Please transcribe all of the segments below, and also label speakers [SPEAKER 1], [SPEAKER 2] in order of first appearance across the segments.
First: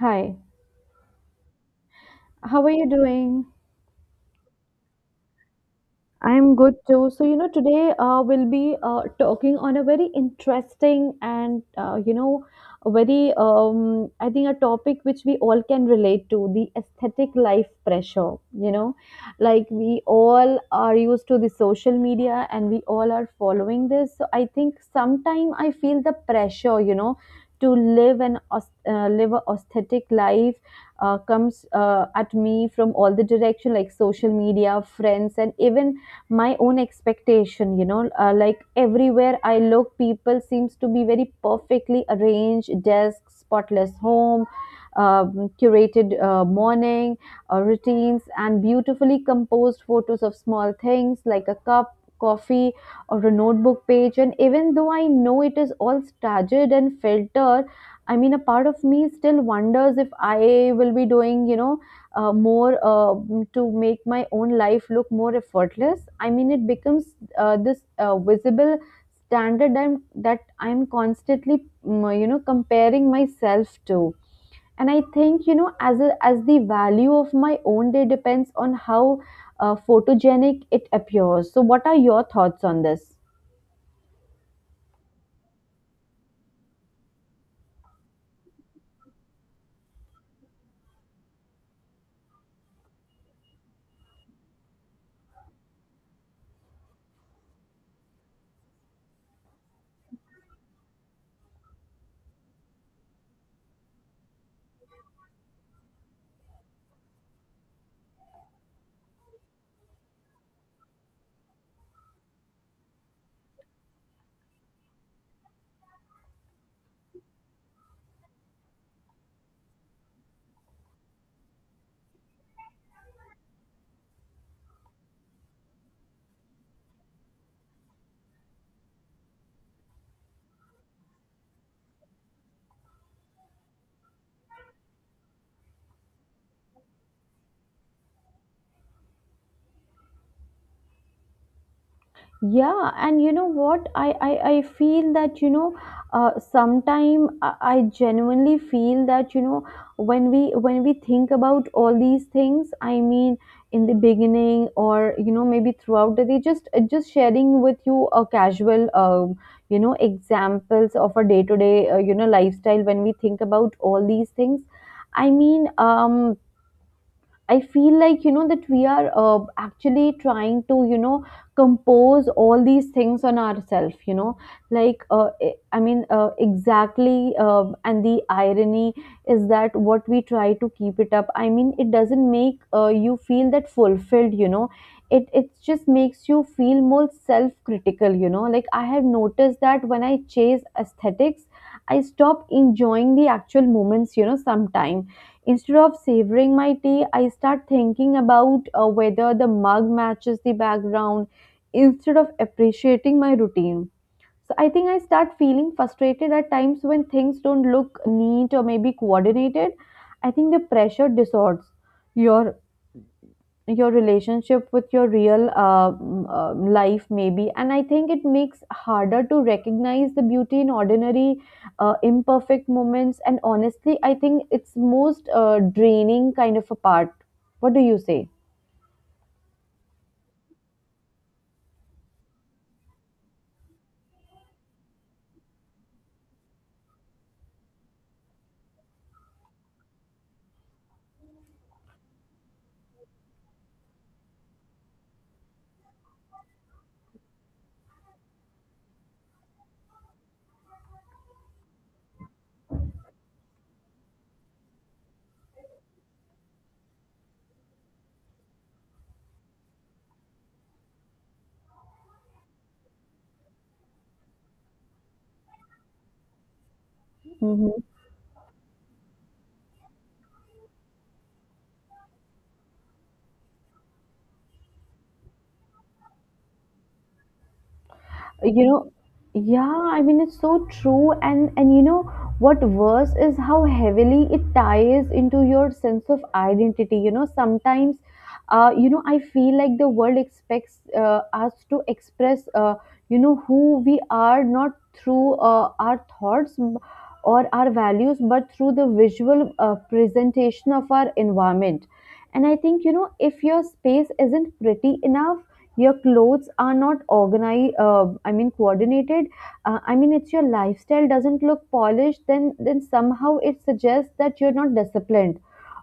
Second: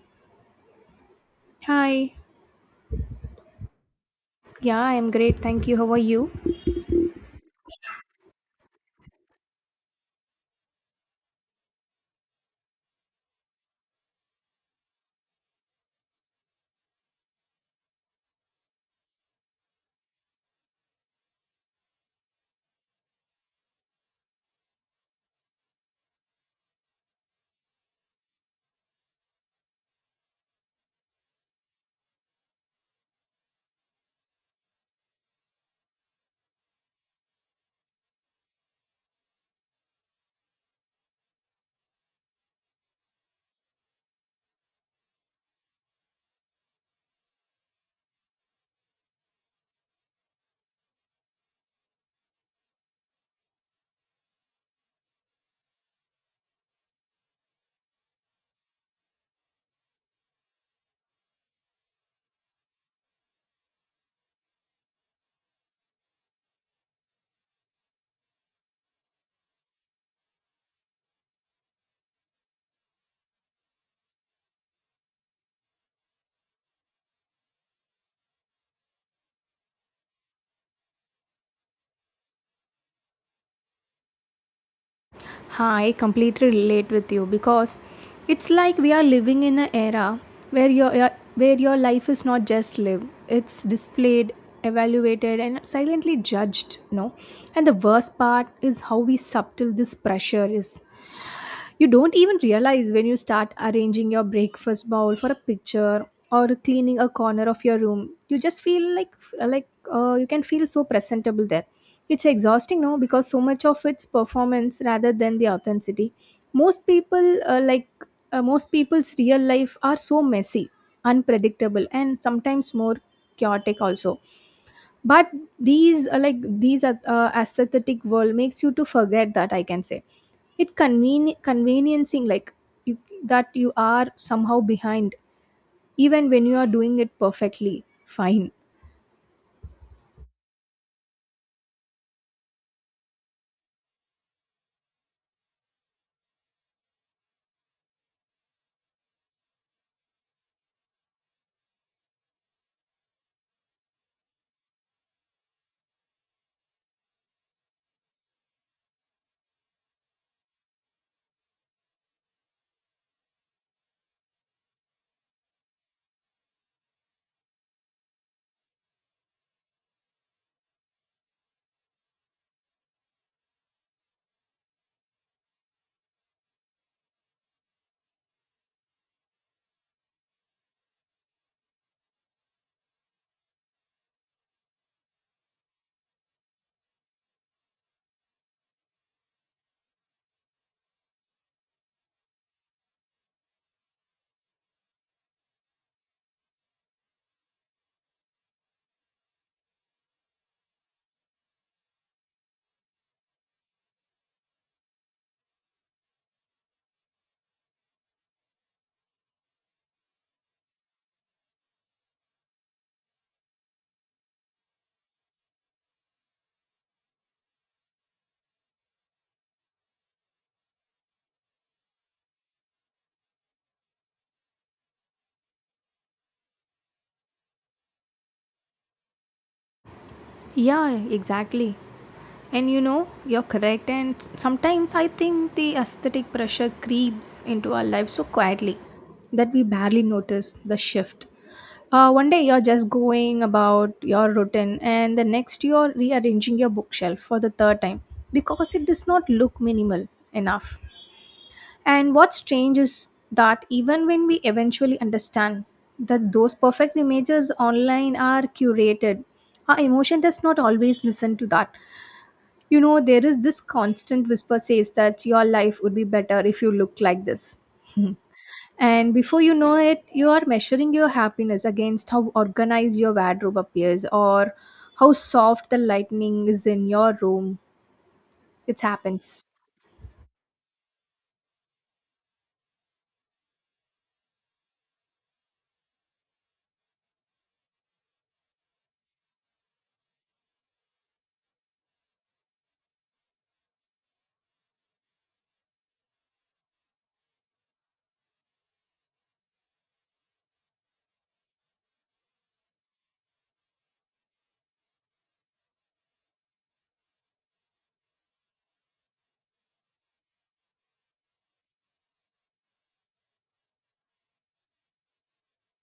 [SPEAKER 1] Hi,
[SPEAKER 2] Hi.
[SPEAKER 1] how are you doing?
[SPEAKER 2] Yeah, I'm great. Thank you. How are you?
[SPEAKER 1] I'm good too. So, today we'll be talking on a very interesting and a very, I think, a topic which we all can relate to the aesthetic life pressure. Like we all are used to the social media and we all are following this. So, I think sometime I feel the pressure, to live live a aesthetic life comes at me from all the direction, like social media, friends, and even my own expectation. Like everywhere I look, people seems to be very perfectly arranged desk, spotless home, curated morning routines, and beautifully composed photos of small things like a cup coffee or a notebook page. And even though I know it is all staggered and filtered, I mean, a part of me still wonders if I will be doing, more to make my own life look more effortless. I mean, it becomes this visible standard that I'm constantly comparing myself to. And I think, as as the value of my own day depends on how photogenic it appears. So, what are your thoughts on this?
[SPEAKER 2] Hi, completely relate with you because it's like we are living in an era where where your life is not just lived. It's displayed, evaluated and silently judged, no? And the worst part is how we subtle this pressure is. You don't even realize when you start arranging your breakfast bowl for a picture or cleaning a corner of your room. You just feel like you can feel so presentable there. It's exhausting, no, because so much of it's performance rather than the authenticity. Most people, most people's real life are so messy, unpredictable, and sometimes more chaotic also, but these are aesthetic world makes you to forget that, I can say. It conveniencing like you, that you are somehow behind even when you are doing it perfectly fine.
[SPEAKER 1] Yeah and what I feel that, sometime I genuinely feel that, when we think about all these things, I mean, in the beginning, or maybe throughout the day, just sharing with you a casual, examples of a day to day lifestyle. When we think about all these things, I mean, I feel like, that we are actually trying to, compose all these things on ourselves. Like I mean, exactly. And the irony is that what we try to keep it up. I mean, it doesn't make you feel that fulfilled. It just makes you feel more self-critical. Like I have noticed that when I chase aesthetics, I stop enjoying the actual moments. Sometime instead of savoring my tea, I start thinking about whether the mug matches the background instead of appreciating my routine. So I think I start feeling frustrated at times when things don't look neat or maybe coordinated. I think the pressure distorts your relationship with your real life, maybe. And I think it makes harder to recognize the beauty in ordinary imperfect moments. And honestly, I think it's most draining kind of a part. What do you say?
[SPEAKER 2] Yeah, exactly. And you know, you're correct. And sometimes I think the aesthetic pressure creeps into our lives so quietly that we barely notice the shift. One day you're just going about your routine, and the next you're rearranging your bookshelf for the third time because it does not look minimal enough. And what's strange is that even when we eventually understand that those perfect images online are curated, our emotion does not always listen to that. You know, there is this constant whisper says that your life would be better if you look like this. Hmm. And before you know it, you are measuring your happiness against how organized your wardrobe appears or how soft the lightning is in your room.
[SPEAKER 1] you
[SPEAKER 2] It
[SPEAKER 1] know
[SPEAKER 2] happens.
[SPEAKER 1] yeah, I mean, it's so true. And you know what worse is how heavily it ties into your sense of identity. Sometimes, I feel like the world expects us to express, who we are, not through our thoughts or our values, but through the visual presentation of our environment. And I think, if your space isn't pretty enough, your clothes are not organized, I mean, coordinated, I mean, it's your lifestyle doesn't look polished, then somehow it suggests that you're not disciplined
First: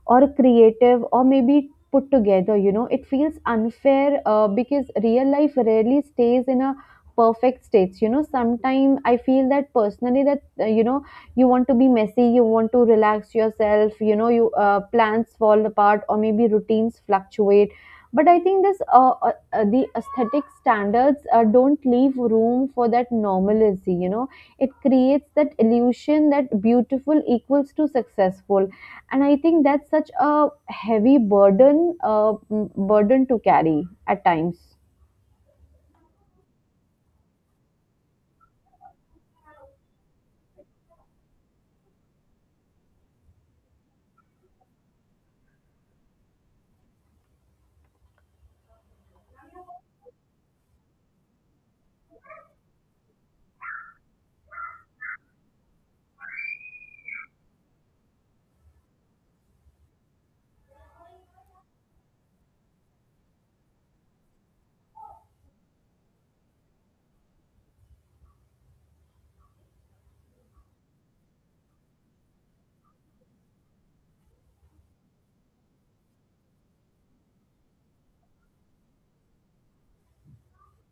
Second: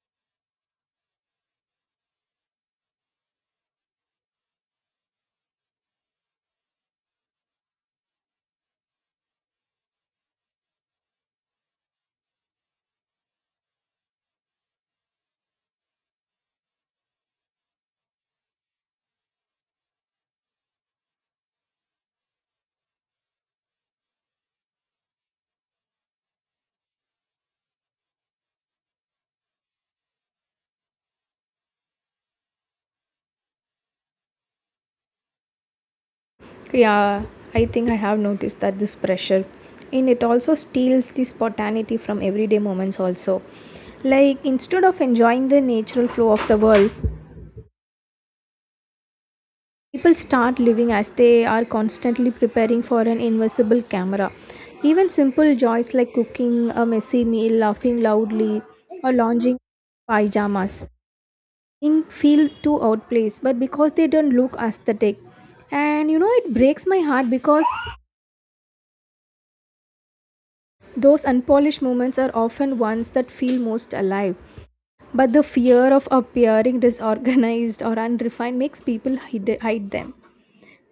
[SPEAKER 1] or creative or maybe put together. It feels unfair, because real life rarely stays in a perfect states. Sometimes I feel that personally, that, you want to be messy, you want to relax yourself. You plans fall apart or maybe routines fluctuate. But I think this, the aesthetic standards don't leave room for that normalcy. It creates that illusion that beautiful equals to successful. And I think that's such a heavy burden to carry at times.
[SPEAKER 2] Yeah, I think I have noticed that this pressure and it also steals the spontaneity from everyday moments also. Like instead of enjoying the natural flow of the world, people start living as they are constantly preparing for an invisible camera. Even simple joys like cooking a messy meal, laughing loudly, or lounging pajamas in feel too outplaced, but because they don't look aesthetic. And you know, it breaks my heart because those unpolished moments are often ones that feel most alive. But the fear of appearing disorganized or unrefined makes people hide them.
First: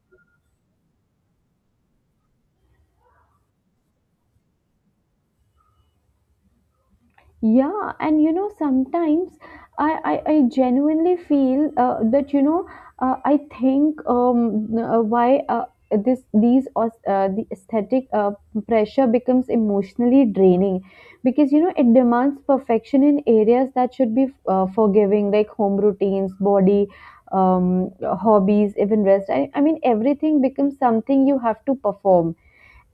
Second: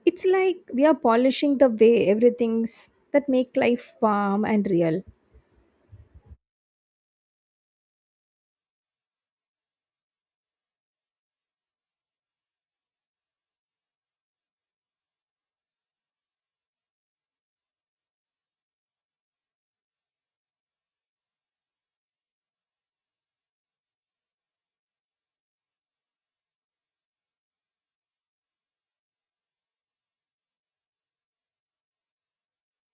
[SPEAKER 2] It's like we are polishing the way everything's that make life warm and real.
[SPEAKER 1] Yeah, and, sometimes, I genuinely feel that, I think, why, the aesthetic pressure becomes emotionally draining because, it demands perfection in areas that should be forgiving, like home routines, body, hobbies, even rest. I mean, everything becomes something you have to perform.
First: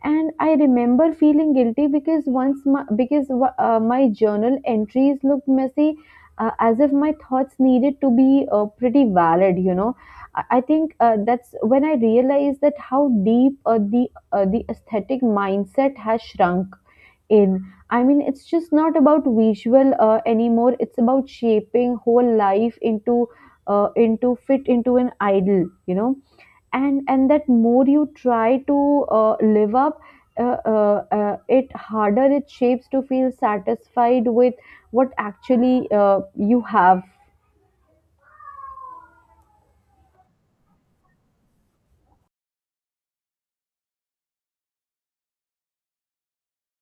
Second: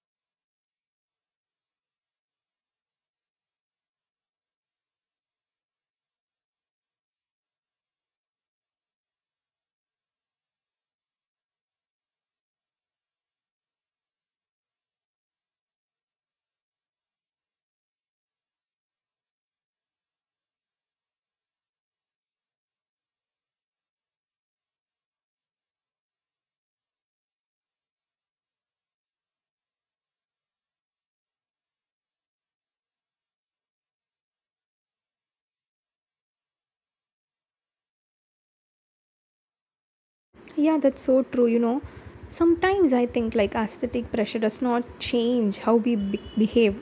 [SPEAKER 1] And I remember feeling guilty because my journal entries looked messy, as if my thoughts needed to be pretty valid. I think that's when I realized that how deep, the aesthetic mindset has shrunk in. I mean, it's just not about visual anymore. It's about shaping whole life into, fit into an idol. And that more you try to live up, it harder it shapes to feel satisfied with what actually you have.
[SPEAKER 2] Yeah, that's so true. You know, sometimes I think like aesthetic pressure does not change how we behave.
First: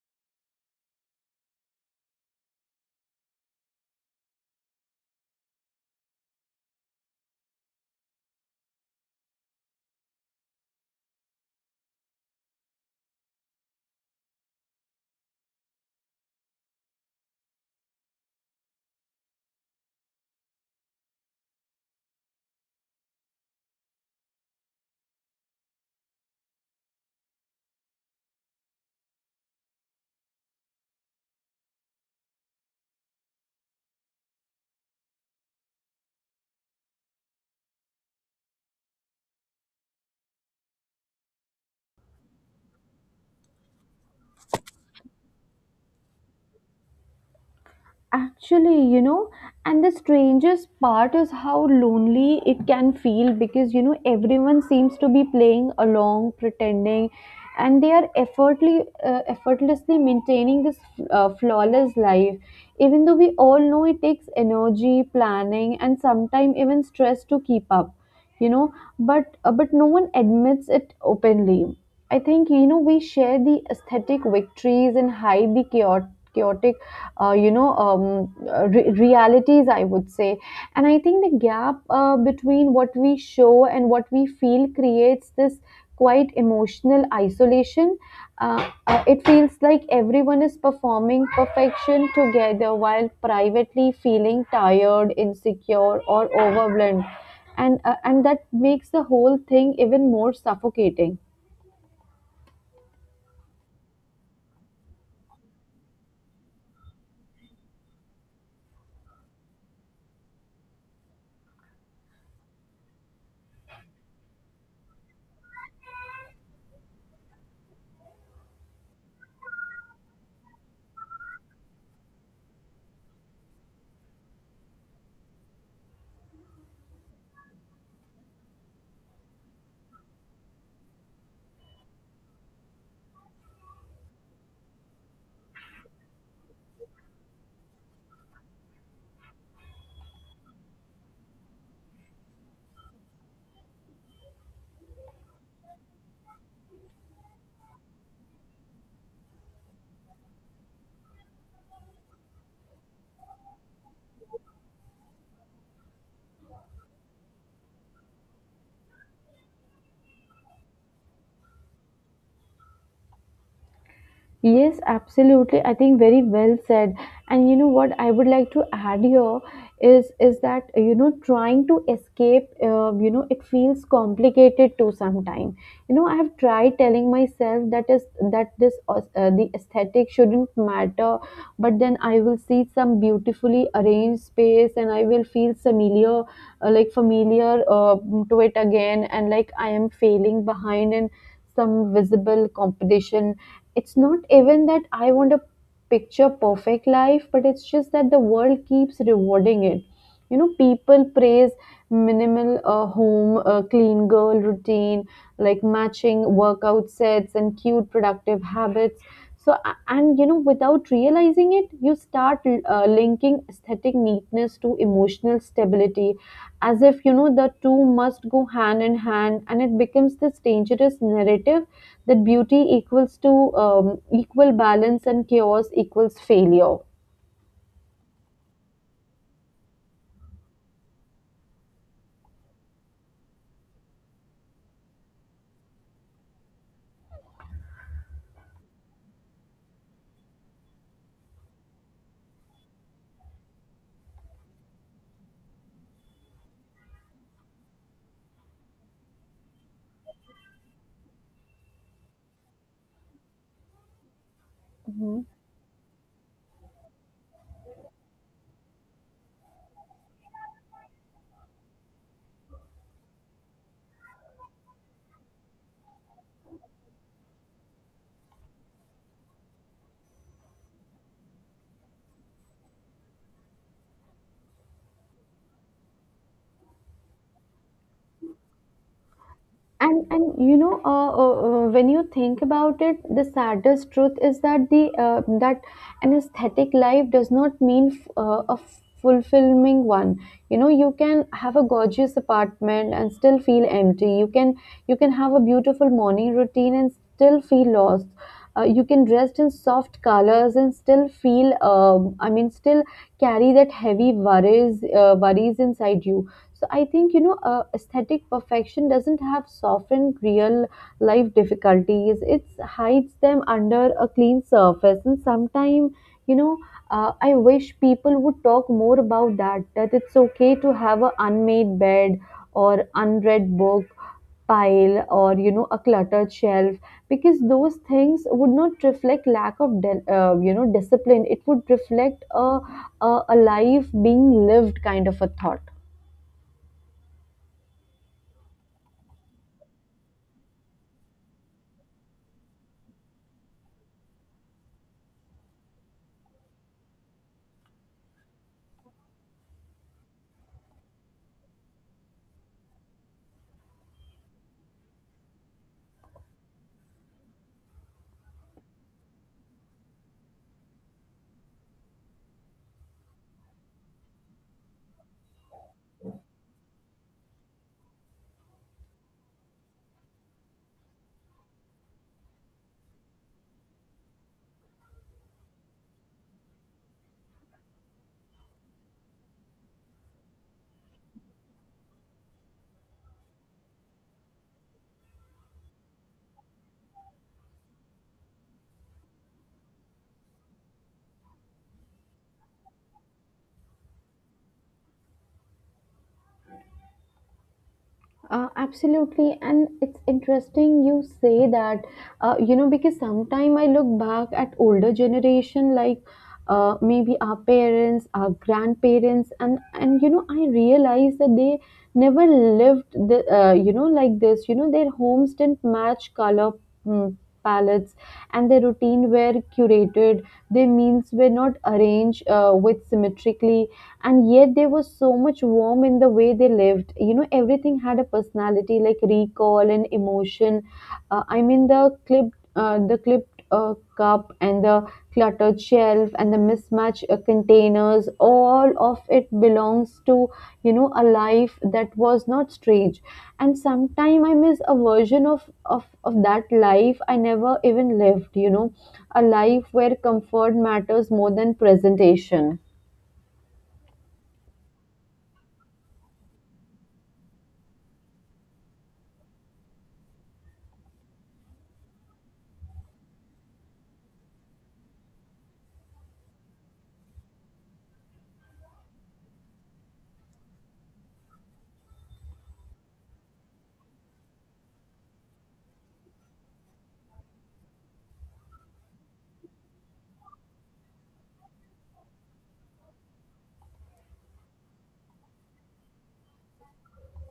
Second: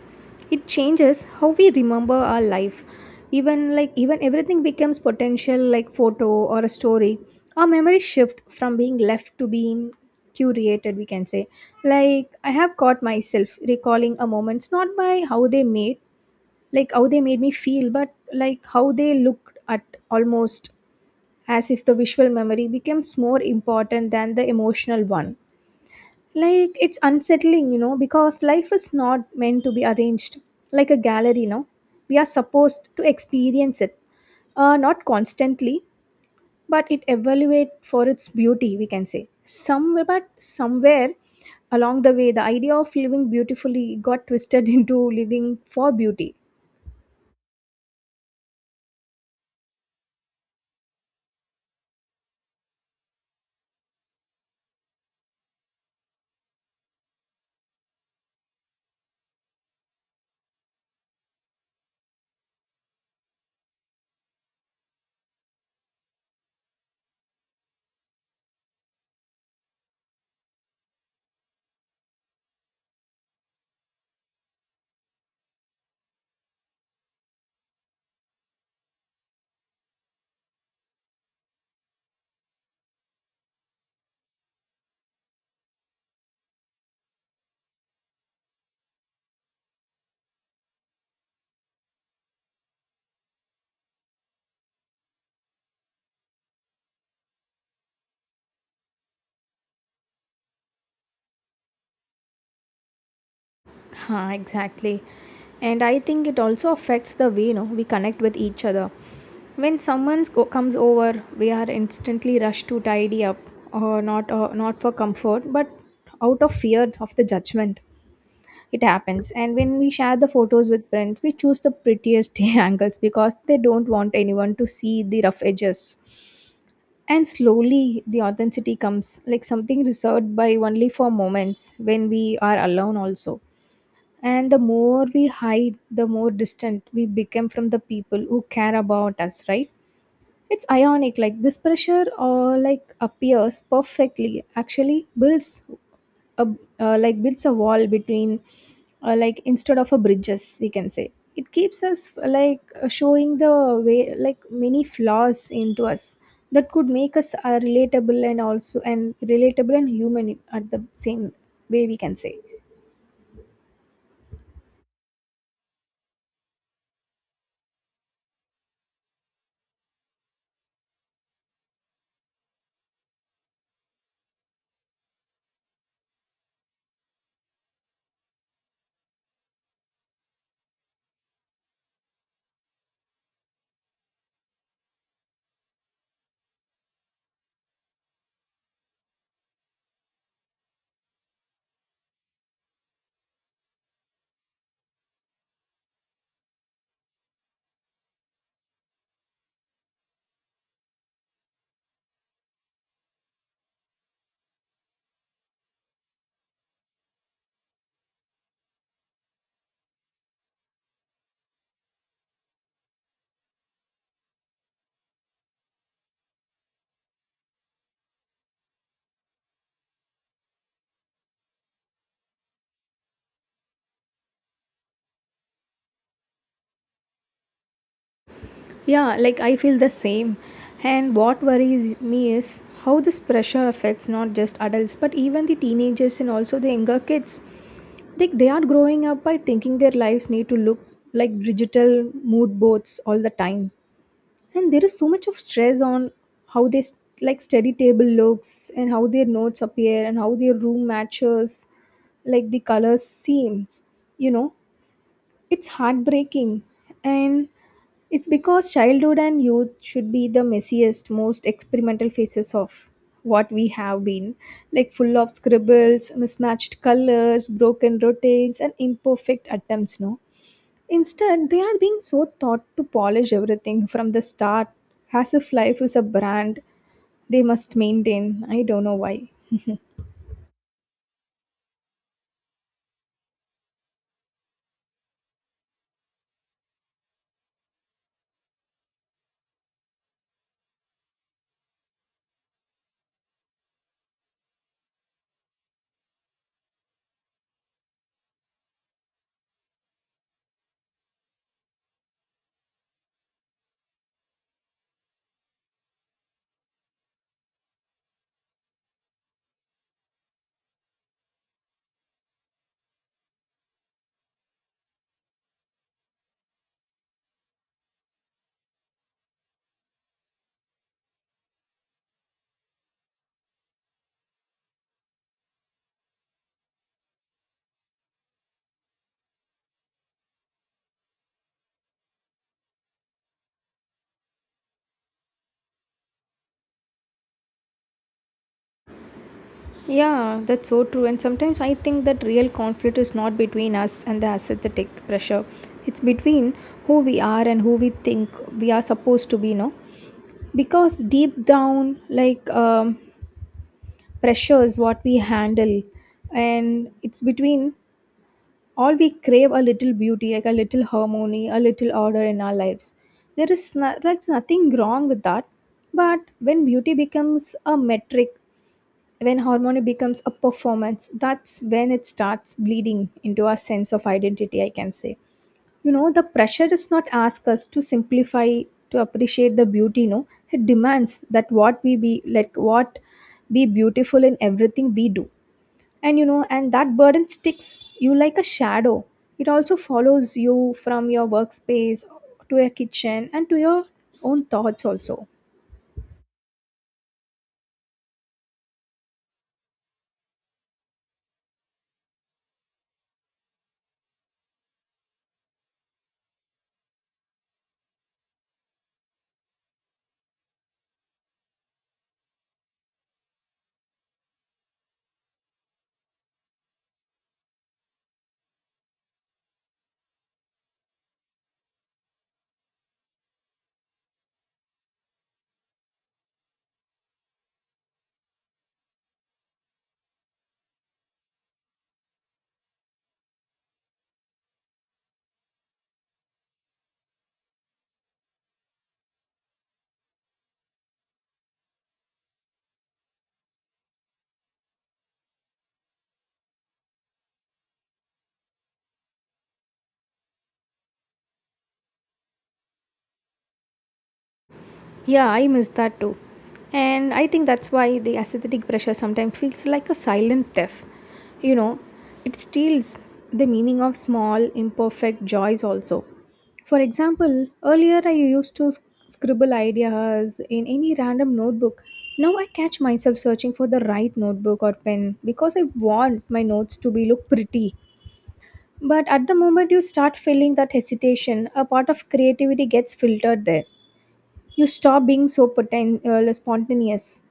[SPEAKER 2] It changes how we remember our life. Even like even everything becomes potential like photo or a story. Our memory shift from being left to being curated, we can say. Like I have caught myself recalling a moments not by how they made me feel, but like how they looked at, almost as if the visual memory becomes more important than the emotional one. Like it's unsettling, you know, because life is not meant to be arranged like a gallery, no? We are supposed to experience it, not constantly, but it evaluate for its beauty, we can say. Somewhere along the way, the idea of living beautifully got twisted into living for beauty.
[SPEAKER 1] Actually, and the strangest part is how lonely it can feel because, everyone seems to be playing along, pretending, and they are effortlessly maintaining this flawless life. Even though we all know it takes energy, planning, and sometimes even stress to keep up, but no one admits it openly. I think, we share the aesthetic victories and hide the chaotic, realities, I would say. And I think the gap, between what we show and what we feel, creates this quite emotional isolation. It feels like everyone is performing perfection together while privately feeling tired, insecure, or overwhelmed. And that makes the whole thing even more suffocating.
[SPEAKER 2] Huh, exactly. And I think it also affects the way, you know, we connect with each other. When someone comes over, we are instantly rushed to tidy up, or not, not for comfort, but out of fear of the judgment. It happens. And when we share the photos with friends, we choose the prettiest angles because they don't want anyone to see the rough edges. And slowly the authenticity comes, like something reserved by only for moments when we are alone, also. And the more we hide, the more distant we become from the people who care about us, right? It's ionic, like this pressure or like appears perfectly, actually builds a, like builds a wall between, like instead of a bridges, we can say it keeps us like showing the way like many flaws into us that could make us relatable and also, and relatable and human at the same way, we can say.
[SPEAKER 1] Yes, absolutely. I think very well said. And you know what I would like to add here is that, trying to escape, it feels complicated to sometime. I have tried telling myself that is that this, the aesthetic shouldn't matter, but then I will see some beautifully arranged space and I will feel familiar to it again, and like I am failing behind in some visible competition. It's not even that I want a picture perfect life, but it's just that the world keeps rewarding it. People praise minimal home, clean girl routine, like matching workout sets and cute productive habits. So, and without realizing it, you start linking aesthetic neatness to emotional stability, as if the two must go hand in hand, and it becomes this dangerous narrative that beauty equals to, equal balance, and chaos equals failure.
[SPEAKER 2] Yeah, like I feel the same. And what worries me is how this pressure affects not just adults but even the teenagers and also the younger kids. Like they are growing up by thinking their lives need to look like digital mood boards all the time. And there is so much of stress on how like study table looks and how their notes appear and how their room matches like the colors seems. You know,
[SPEAKER 1] Hmm.
[SPEAKER 2] it's heartbreaking, and it's because childhood and youth should be the messiest, most experimental phases of what we have been, like full of scribbles, mismatched colors, broken routines, and imperfect attempts. No, instead, they are being so taught to polish everything from the start, as if life is a brand they must maintain. I don't know why.
[SPEAKER 1] And when you think about it, the saddest truth is that the that an aesthetic life does not mean a fulfilling one. You can have a gorgeous apartment and still feel empty. You can, have a beautiful morning routine and still feel lost. You can dress in soft colors and still feel, I mean, still carry that heavy, worries inside you. So I think, aesthetic perfection doesn't have softened real life difficulties. It hides them under a clean surface. And sometimes, you know I wish people would talk more about that, that it's okay to have an unmade bed or unread book pile, or a cluttered shelf, because those things would not reflect lack of discipline. It would reflect a life being lived, kind of a thought.
[SPEAKER 2] Yeah, that's so true. And sometimes I think that real conflict is not between us and the aesthetic pressure. It's between who we are and who we think we are supposed to be, no? Because deep down, pressure is what we handle, and it's between all we crave a little beauty, like a little harmony, a little order in our lives. There is no, like nothing wrong with that, but when beauty becomes a metric, when harmony becomes a performance, that's when it starts bleeding into our sense of identity, I can say. You know, the pressure does not ask us to simplify, to appreciate the beauty, no. It demands that what we be like, what be beautiful in everything we do. And you know, and that burden sticks you like a shadow. It also follows you from your workspace to your kitchen and to your own thoughts also.
[SPEAKER 1] Absolutely, and it's interesting you say that, because sometime I look back at older generation, like, maybe our parents, our grandparents, and I realize that they never lived like this. Their homes didn't match color Hmm palettes, and their routine were curated, their meals were not arranged with symmetrically. And yet there was so much warmth in the way they lived. Everything had a personality, like recall and emotion. I mean, the clip cup, and the cluttered shelf, and the mismatched containers, all of it belongs to, a life that was not strange. And sometime I miss a version of that life I never even lived. A life where comfort matters more than presentation.
[SPEAKER 2] Yeah, I miss that too. And I think that's why the aesthetic pressure sometimes feels like a silent theft. You know, it steals the meaning of small, imperfect joys also. For example, earlier I used to scribble ideas in any random notebook. Now I catch myself searching for the right notebook or pen because I want my notes to be look pretty. But at the moment you start feeling that hesitation, a part of creativity gets filtered there. You stop being so like, spontaneous.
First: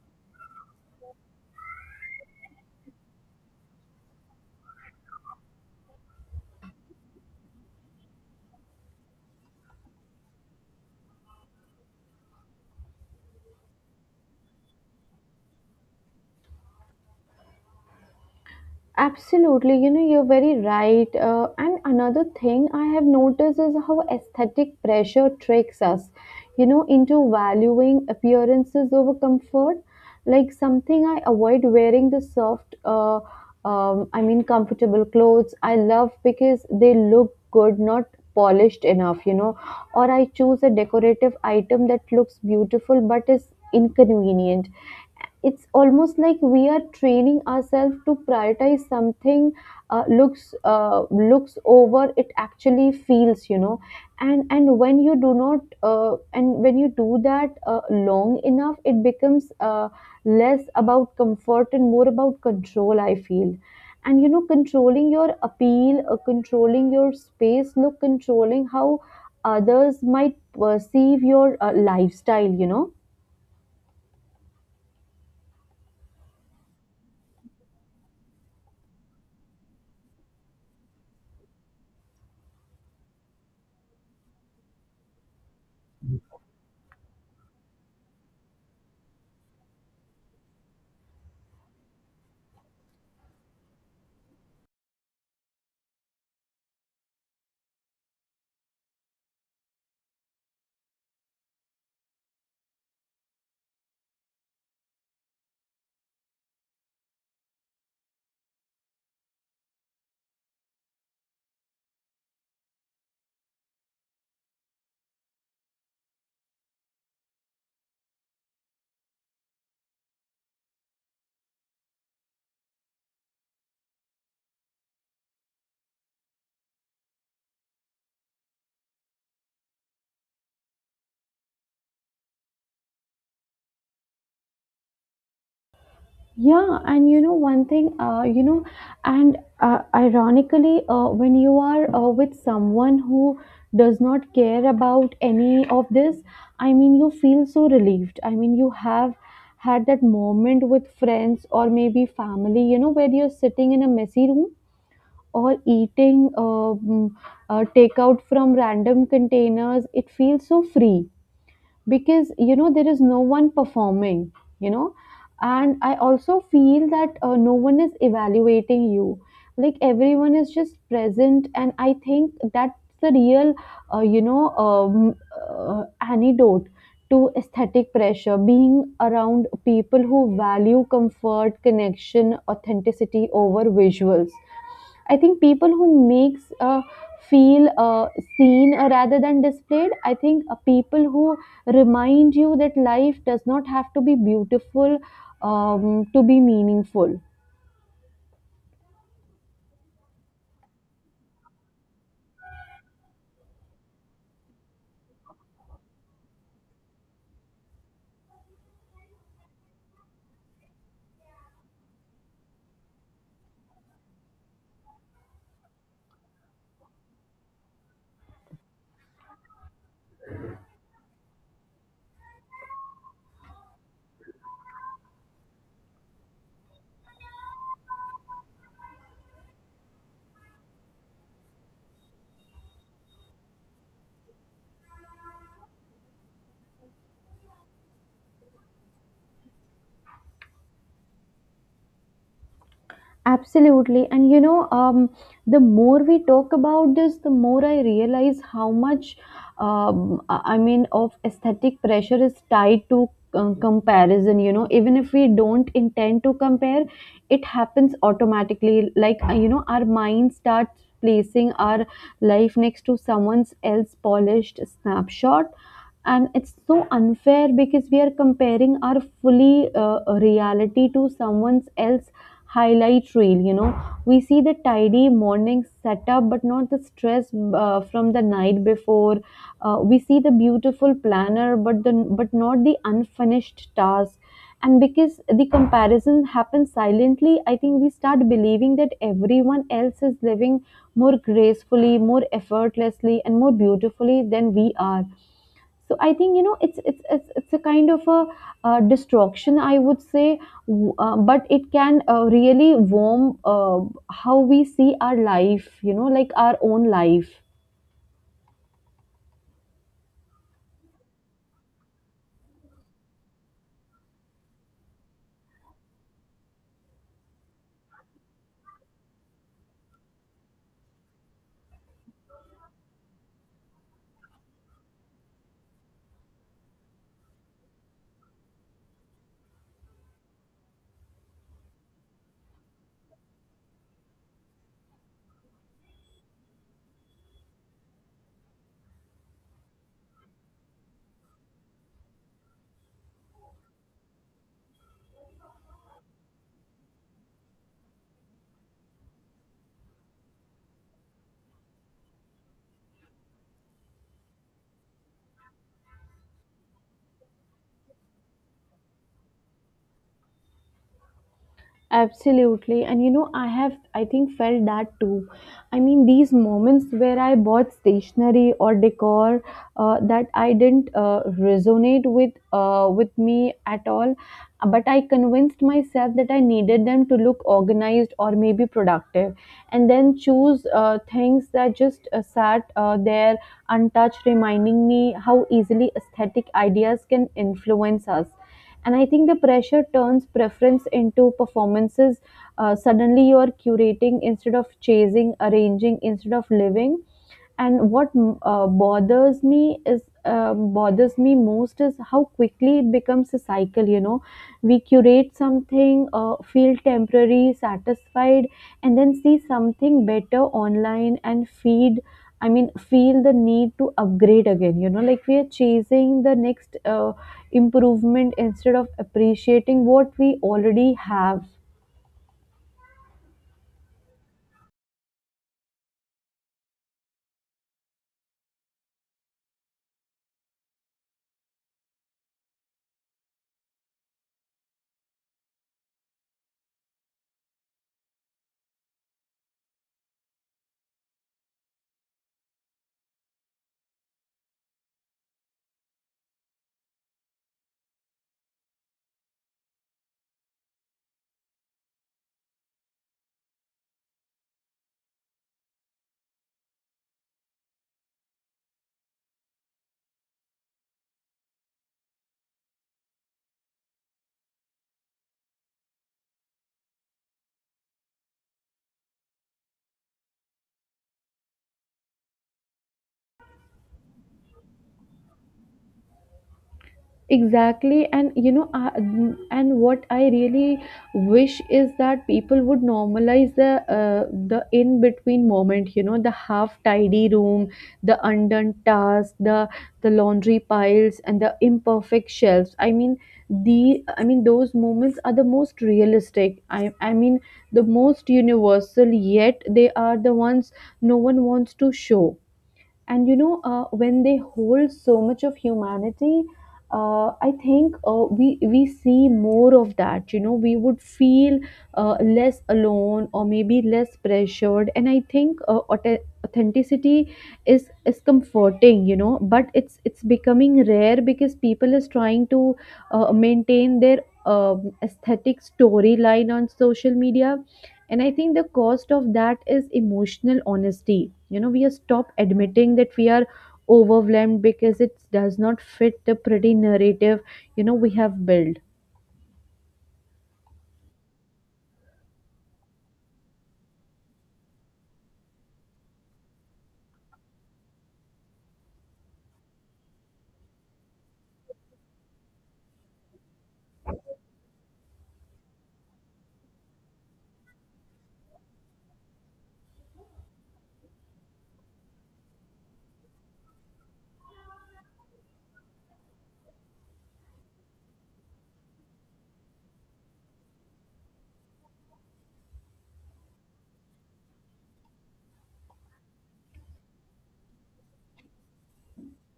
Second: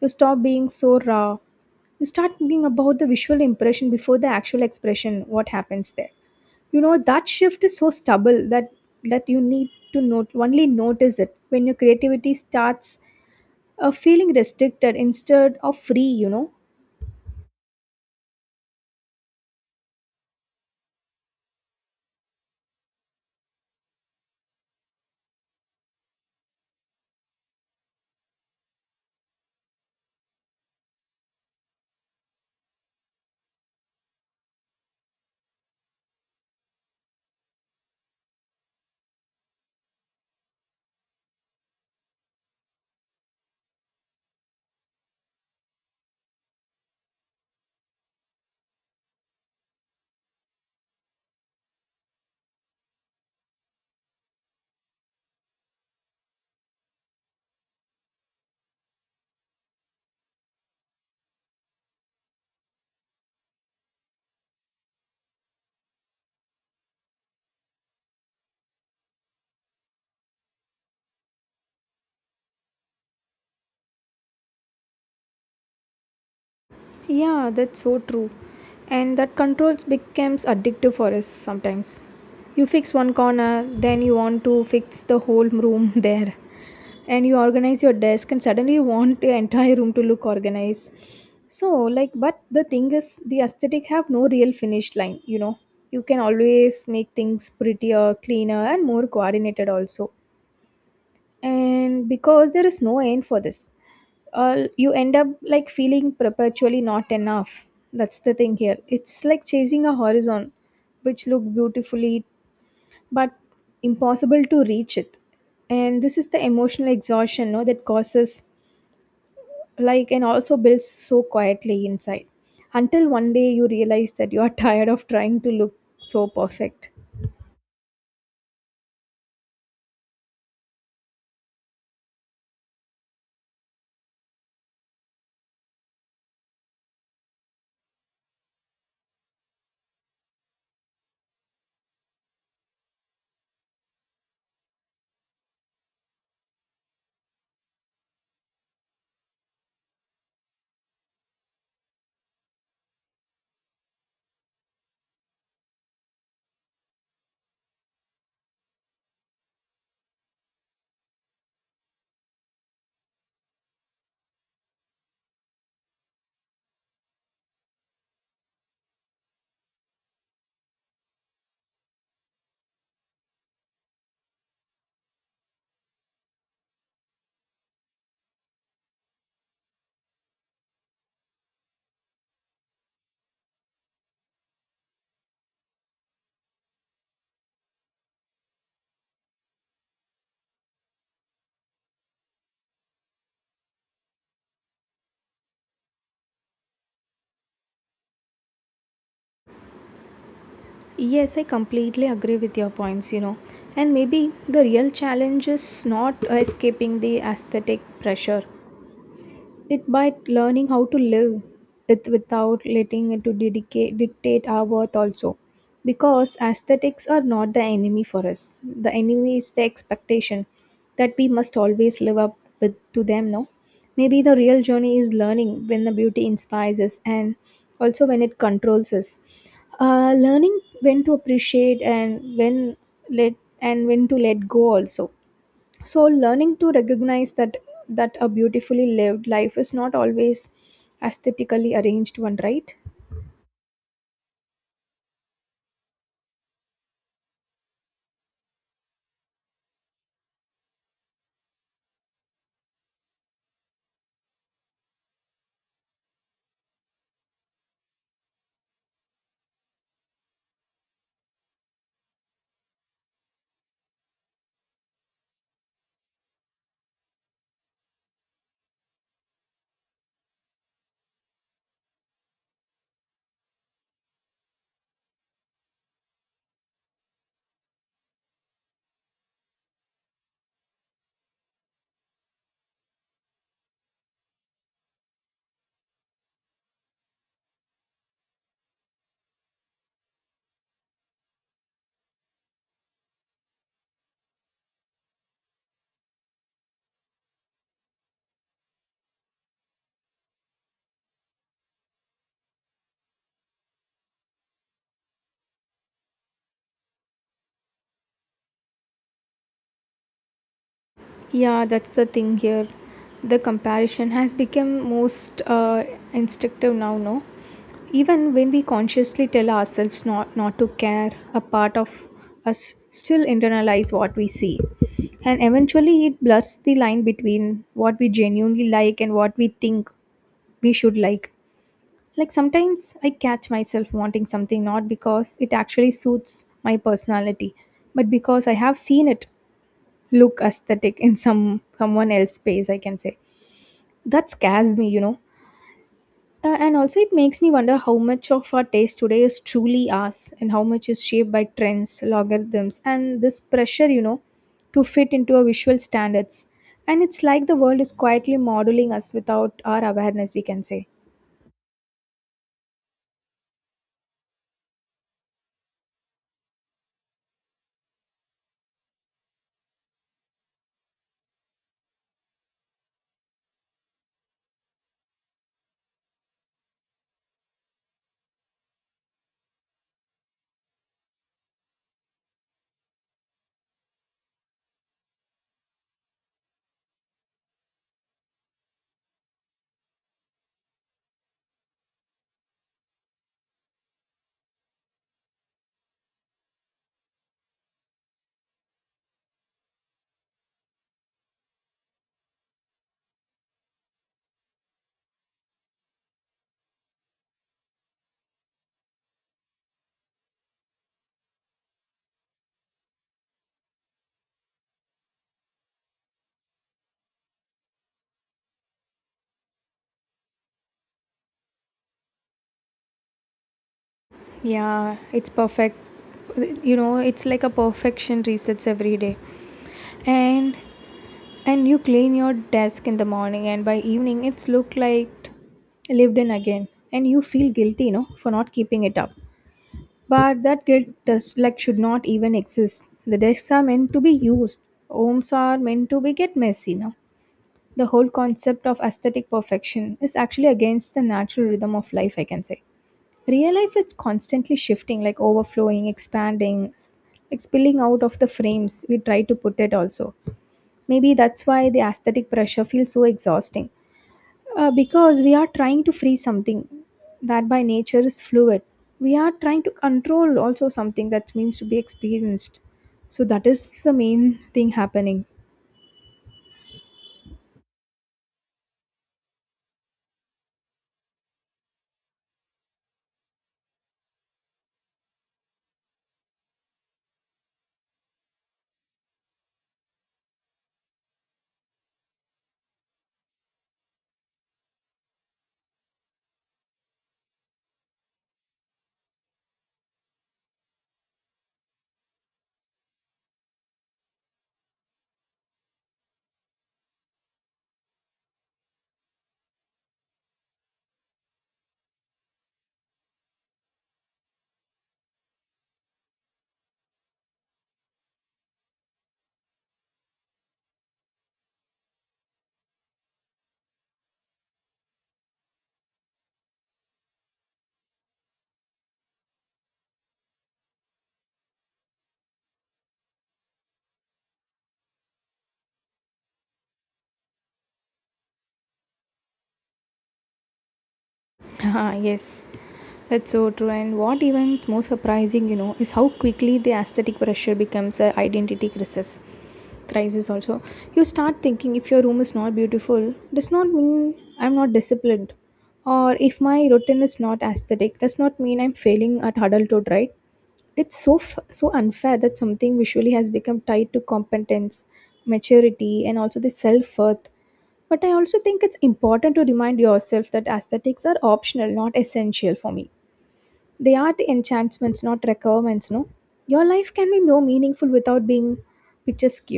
[SPEAKER 2] You stop being so raw. You start thinking about the visual impression before the actual expression, what happens there. You know, that shift is so stubble that that you need to note only notice it when your creativity starts feeling restricted instead of free, you know.
[SPEAKER 1] Absolutely, you're very right. And another thing I have noticed is how aesthetic pressure tricks us, into valuing appearances over comfort. Like something I avoid wearing the soft, I mean, comfortable clothes I love because they look good, not polished enough. Or I choose a decorative item that looks beautiful but is inconvenient. It's almost like we are training ourselves to prioritize something looks looks over it actually feels. And when you do that long enough, it becomes less about comfort and more about control, I feel. And you know, controlling your appeal, controlling your space look, controlling how others might perceive your lifestyle, you know.
[SPEAKER 2] Yeah, that's so true. And that control becomes addictive for us sometimes. You fix one corner, then you want to fix the whole room there. And you organize your desk, and suddenly you want the entire room to look organized. So, like, but the thing is, the aesthetic have no real finish line, you know. You can always make things prettier, cleaner, and more coordinated also. And because there is no end for this, you end up like feeling perpetually not enough. That's the thing here, it's like chasing a horizon which look beautifully but impossible to reach it. And this is the emotional exhaustion, no, that causes like and also builds so quietly inside until one day you realize that you are tired of trying to look so perfect.
[SPEAKER 1] Yeah, and you know one thing, you know, and ironically, when you are with someone who does not care about any of this, I mean, you feel so relieved. I mean, you have had that moment with friends or maybe family, you know, where you're sitting in a messy room or eating takeout from random containers. It feels so free because you know there is no one performing, you know. And I also feel that no one is evaluating you. Like, everyone is just present, and I think that's the real uh, you know um, antidote to aesthetic pressure: being around people who value comfort, connection, authenticity over visuals. I think people who makes feel seen rather than displayed. I think people who remind you that life does not have to be beautiful to be meaningful.
[SPEAKER 2] Yes, I completely agree with your points, you know. And maybe the real challenge is not escaping the aesthetic pressure, it by learning how to live it without letting it to dictate our worth also. Because aesthetics are not the enemy for us. The enemy is the expectation that we must always live up with to them, no? Maybe the real journey is learning when the beauty inspires us, and also when it controls us. Learning when to appreciate and when let and when to let go also. So learning to recognize that a beautifully lived life is not always aesthetically arranged one, right?
[SPEAKER 1] Absolutely. And you know, the more we talk about this, the more I realize how much, I mean, of aesthetic pressure is tied to comparison. You know, even if we don't intend to compare, it happens automatically. Like, you know, our mind starts placing our life next to someone's else polished snapshot. And it's so unfair because we are comparing our fully reality to someone's else highlight reel, you know. We see the tidy morning setup but not the stress from the night before. We see the beautiful planner but not the unfinished task. And because the comparison happens silently, I think we start believing that everyone else is living more gracefully, more effortlessly, and more beautifully than we are. So I think, you know, it's a kind of a distraction, I would say, but it can really warm how we see our life, you know, like our own life.
[SPEAKER 2] Yeah, that's the thing here. The comparison has become most instinctive now, no? Even when we consciously tell ourselves not to care, a part of us still internalize what we see, and eventually it blurs the line between what we genuinely like and what we think we should like. Like sometimes I catch myself wanting something not because it actually suits my personality, but because I have seen it look aesthetic in someone else's space, I can say. That scares me, you know. And also it makes me wonder how much of our taste today is truly us and how much is shaped by trends, logarithms and this pressure, you know, to fit into our visual standards. And it's like the world is quietly modeling us without our awareness, we can say.
[SPEAKER 1] Absolutely. And you know, I have, I think, felt that too. I mean, these moments where I bought stationery or decor that I didn't resonate with, with me at all, but I convinced myself that I needed them to look organized or maybe productive, and then choose things that just sat there untouched, reminding me how easily aesthetic ideas can influence us. And I think the pressure turns preference into performances. Suddenly you are curating instead of chasing, arranging instead of living. And what bothers me most is how quickly it becomes a cycle. You know, we curate something, feel temporary satisfied, and then see something better online and feed. I mean, feel the need to upgrade again. You know, like we are chasing the next improvement instead of appreciating what we already have.
[SPEAKER 2] Yeah, it's perfect. You know, it's like a perfection resets every day. And and you clean your desk in the morning and by evening it's looked like lived in again. And you feel guilty, you know, for not keeping it up. But that guilt does like should not even exist. The desks are meant to be used. Homes are meant to be get messy now. The whole concept of aesthetic perfection is actually against the natural rhythm of life, I can say real life is constantly shifting like overflowing expanding like spilling out of the frames we try to put it also maybe that's why the aesthetic pressure feels so exhausting because we are trying to free something that by nature is fluid, we are trying to control also something that means to be experienced. So that is the main thing happening.
[SPEAKER 1] Exactly, and you know, I, and what I really wish is that people would normalize the in between moment. You know, the half tidy room, the undone task, the laundry piles, and the imperfect shelves. I mean, the I mean those moments are the most realistic. I mean the most universal. Yet they are the ones no one wants to show. And you know, when they hold so much of humanity, I think we see more of that, you know, we would feel less alone or maybe less pressured. And I think, authenticity is comforting, you know, but it's becoming rare because people is trying to maintain their aesthetic storyline on social media. And I think the cost of that is emotional honesty. You know, we are stop admitting that we are overwhelmed because it does not fit the pretty narrative, you know, we have built.
[SPEAKER 2] Ah, yes, that's so true. And what even more surprising, you know, is how quickly the aesthetic pressure becomes a identity crisis. Crisis also. You start thinking if your room is not beautiful, does not mean I'm not disciplined, or if my routine is not aesthetic, does not mean I'm failing at adulthood, right? It's so so unfair that something visually has become tied to competence, maturity, and also the self worth, but I also think it's important to remind yourself that aesthetics are optional, not essential for me. They are the enchantments, not requirements, no? Your life can be more meaningful without being picturesque.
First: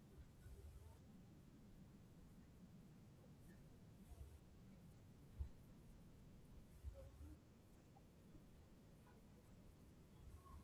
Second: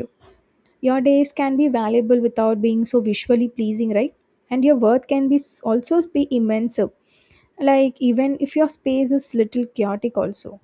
[SPEAKER 2] Your days can be valuable without being so visually pleasing, right? And your worth can be also be immense. Like even if your space is little chaotic also.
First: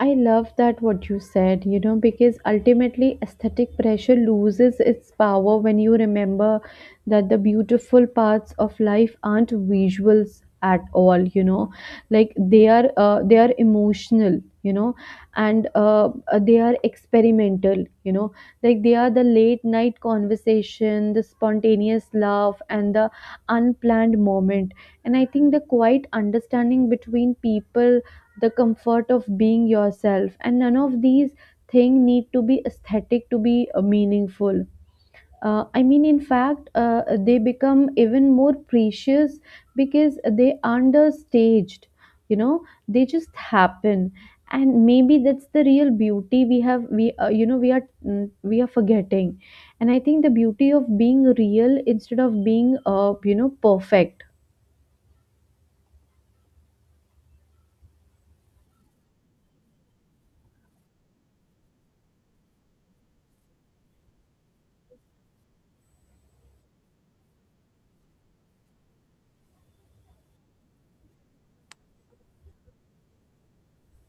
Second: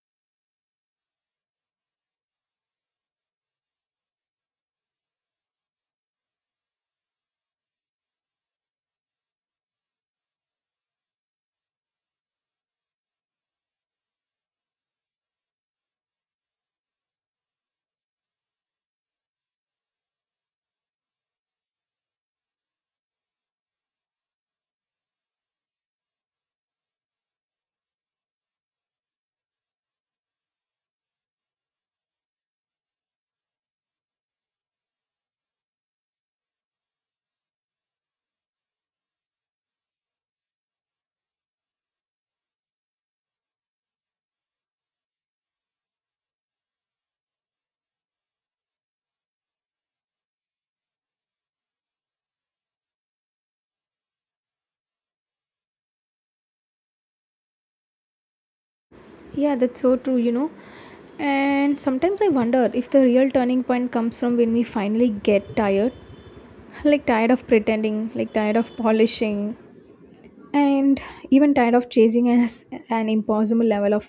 [SPEAKER 1] I love that what you said, you know, because ultimately aesthetic pressure loses its power when you remember that the beautiful parts of life aren't visuals at all, you know, like they are emotional, you know, and they are experimental, you know, like they are the late night conversation, the spontaneous laugh, and the unplanned moment. And I think the quiet understanding between people, the comfort of being yourself, and none of these things need to be aesthetic to be meaningful. I mean, in fact, they become even more precious because they aren't staged, you know. They just happen. And maybe that's the real beauty we have, we you know, we are forgetting. And I think the beauty of being real instead of being, you know, perfect.
[SPEAKER 2] Yeah, that's so true, you know. And sometimes I wonder if the real turning point comes from when we finally get tired, like tired of pretending, like tired of polishing, and even tired of chasing as an impossible level of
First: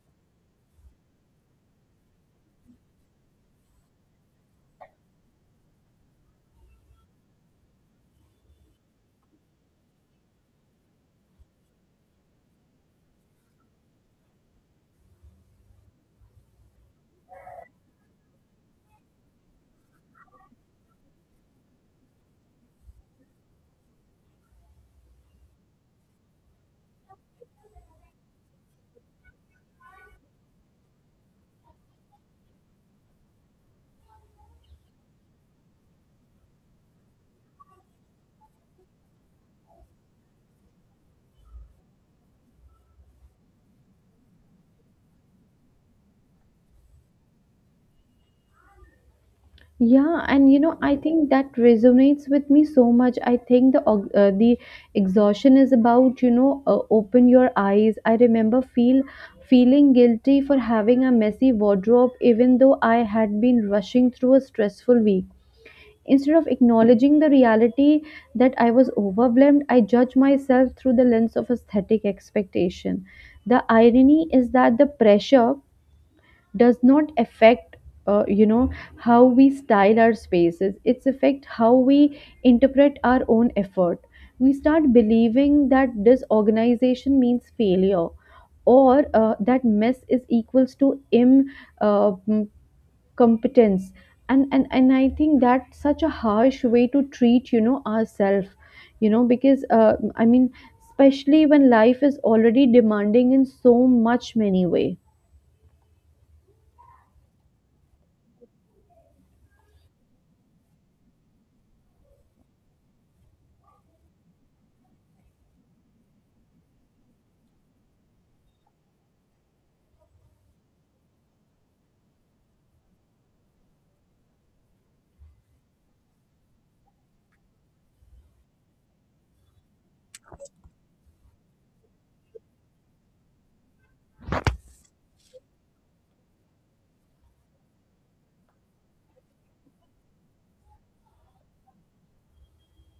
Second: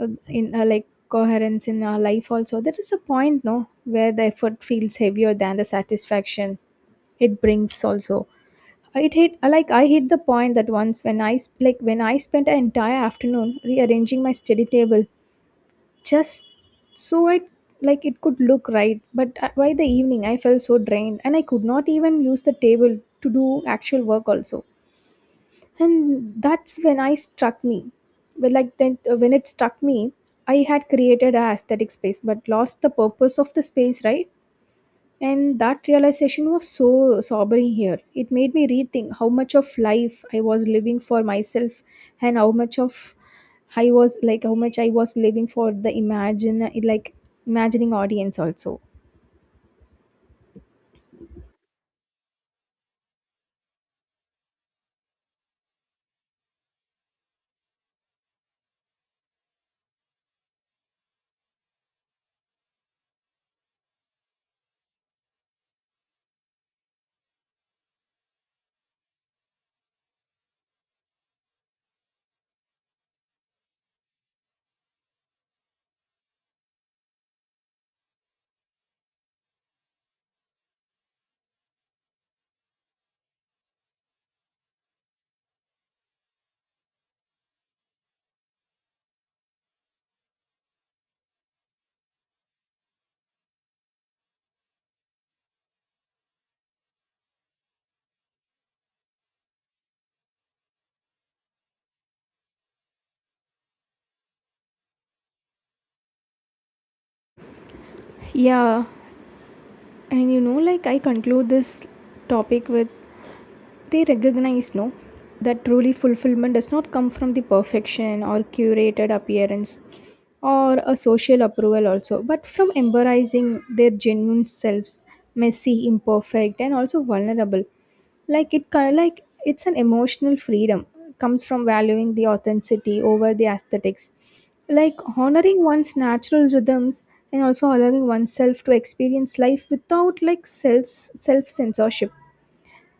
[SPEAKER 2] in like coherence in our life. Also, there is a point, no, where the effort feels heavier than the satisfaction it brings. Also, it hit like I hit the point that once when I like when I spent an entire afternoon rearranging my study table just so it like it could look right but by the evening I felt so drained and I could not even use the table to do actual work also. And that's when I struck me, but like then when it struck me I had created a aesthetic space but lost the purpose of the space, right? And that realization was so sobering here. It made me rethink how much of life I was living for myself and how much of I was like how much I was living for the imagine like imagining audience also.
[SPEAKER 1] Yeah, and you know, I think that resonates with me so much. I think the exhaustion is about, you know, open your eyes. I remember feeling guilty for having a messy wardrobe even though I had been rushing through a stressful week. Instead of acknowledging the reality that I was overwhelmed, I judge myself through the lens of aesthetic expectation. The irony is that the pressure does not affect you know how we style our spaces, it's affect how we interpret our own effort. We start believing that disorganization means failure, or that mess is equals to uh, mm, competence. And I think that's such a harsh way to treat, you know, ourselves, you know, because I mean, especially when life is already demanding in so much many way.
[SPEAKER 2] Yeah, and you know like I conclude this topic with, they recognize no that truly fulfillment does not come from the perfection or curated appearance or a social approval also, but from embracing their genuine selves, messy, imperfect, and also vulnerable. Like it kind like it's an emotional freedom comes from valuing the authenticity over the aesthetics, like honoring one's natural rhythms and also allowing oneself to experience life without like self censorship,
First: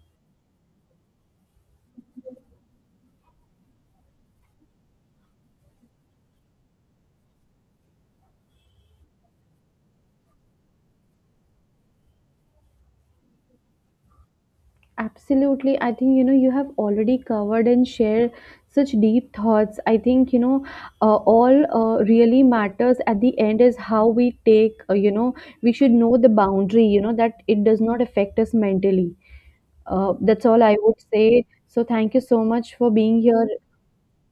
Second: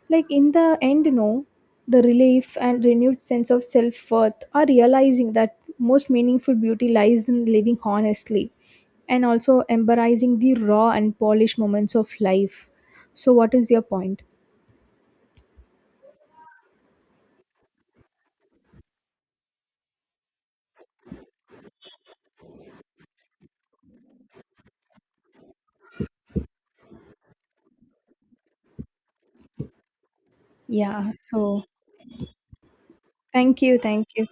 [SPEAKER 2] like in the end, no, the relief and renewed sense of self worth are realizing that most meaningful beauty lies in living honestly and also embracing the raw and polished moments of life. So, what is your point?
[SPEAKER 1] Absolutely. I think, you know, you have already covered and shared such deep thoughts. I think, you know, all really matters at the end is how we take, you know, we should know the boundary, you know, that it does not affect us mentally. That's all I would
[SPEAKER 2] Yeah,
[SPEAKER 1] say.
[SPEAKER 2] so
[SPEAKER 1] So, thank you so much for being here.
[SPEAKER 2] thank you. Thank you.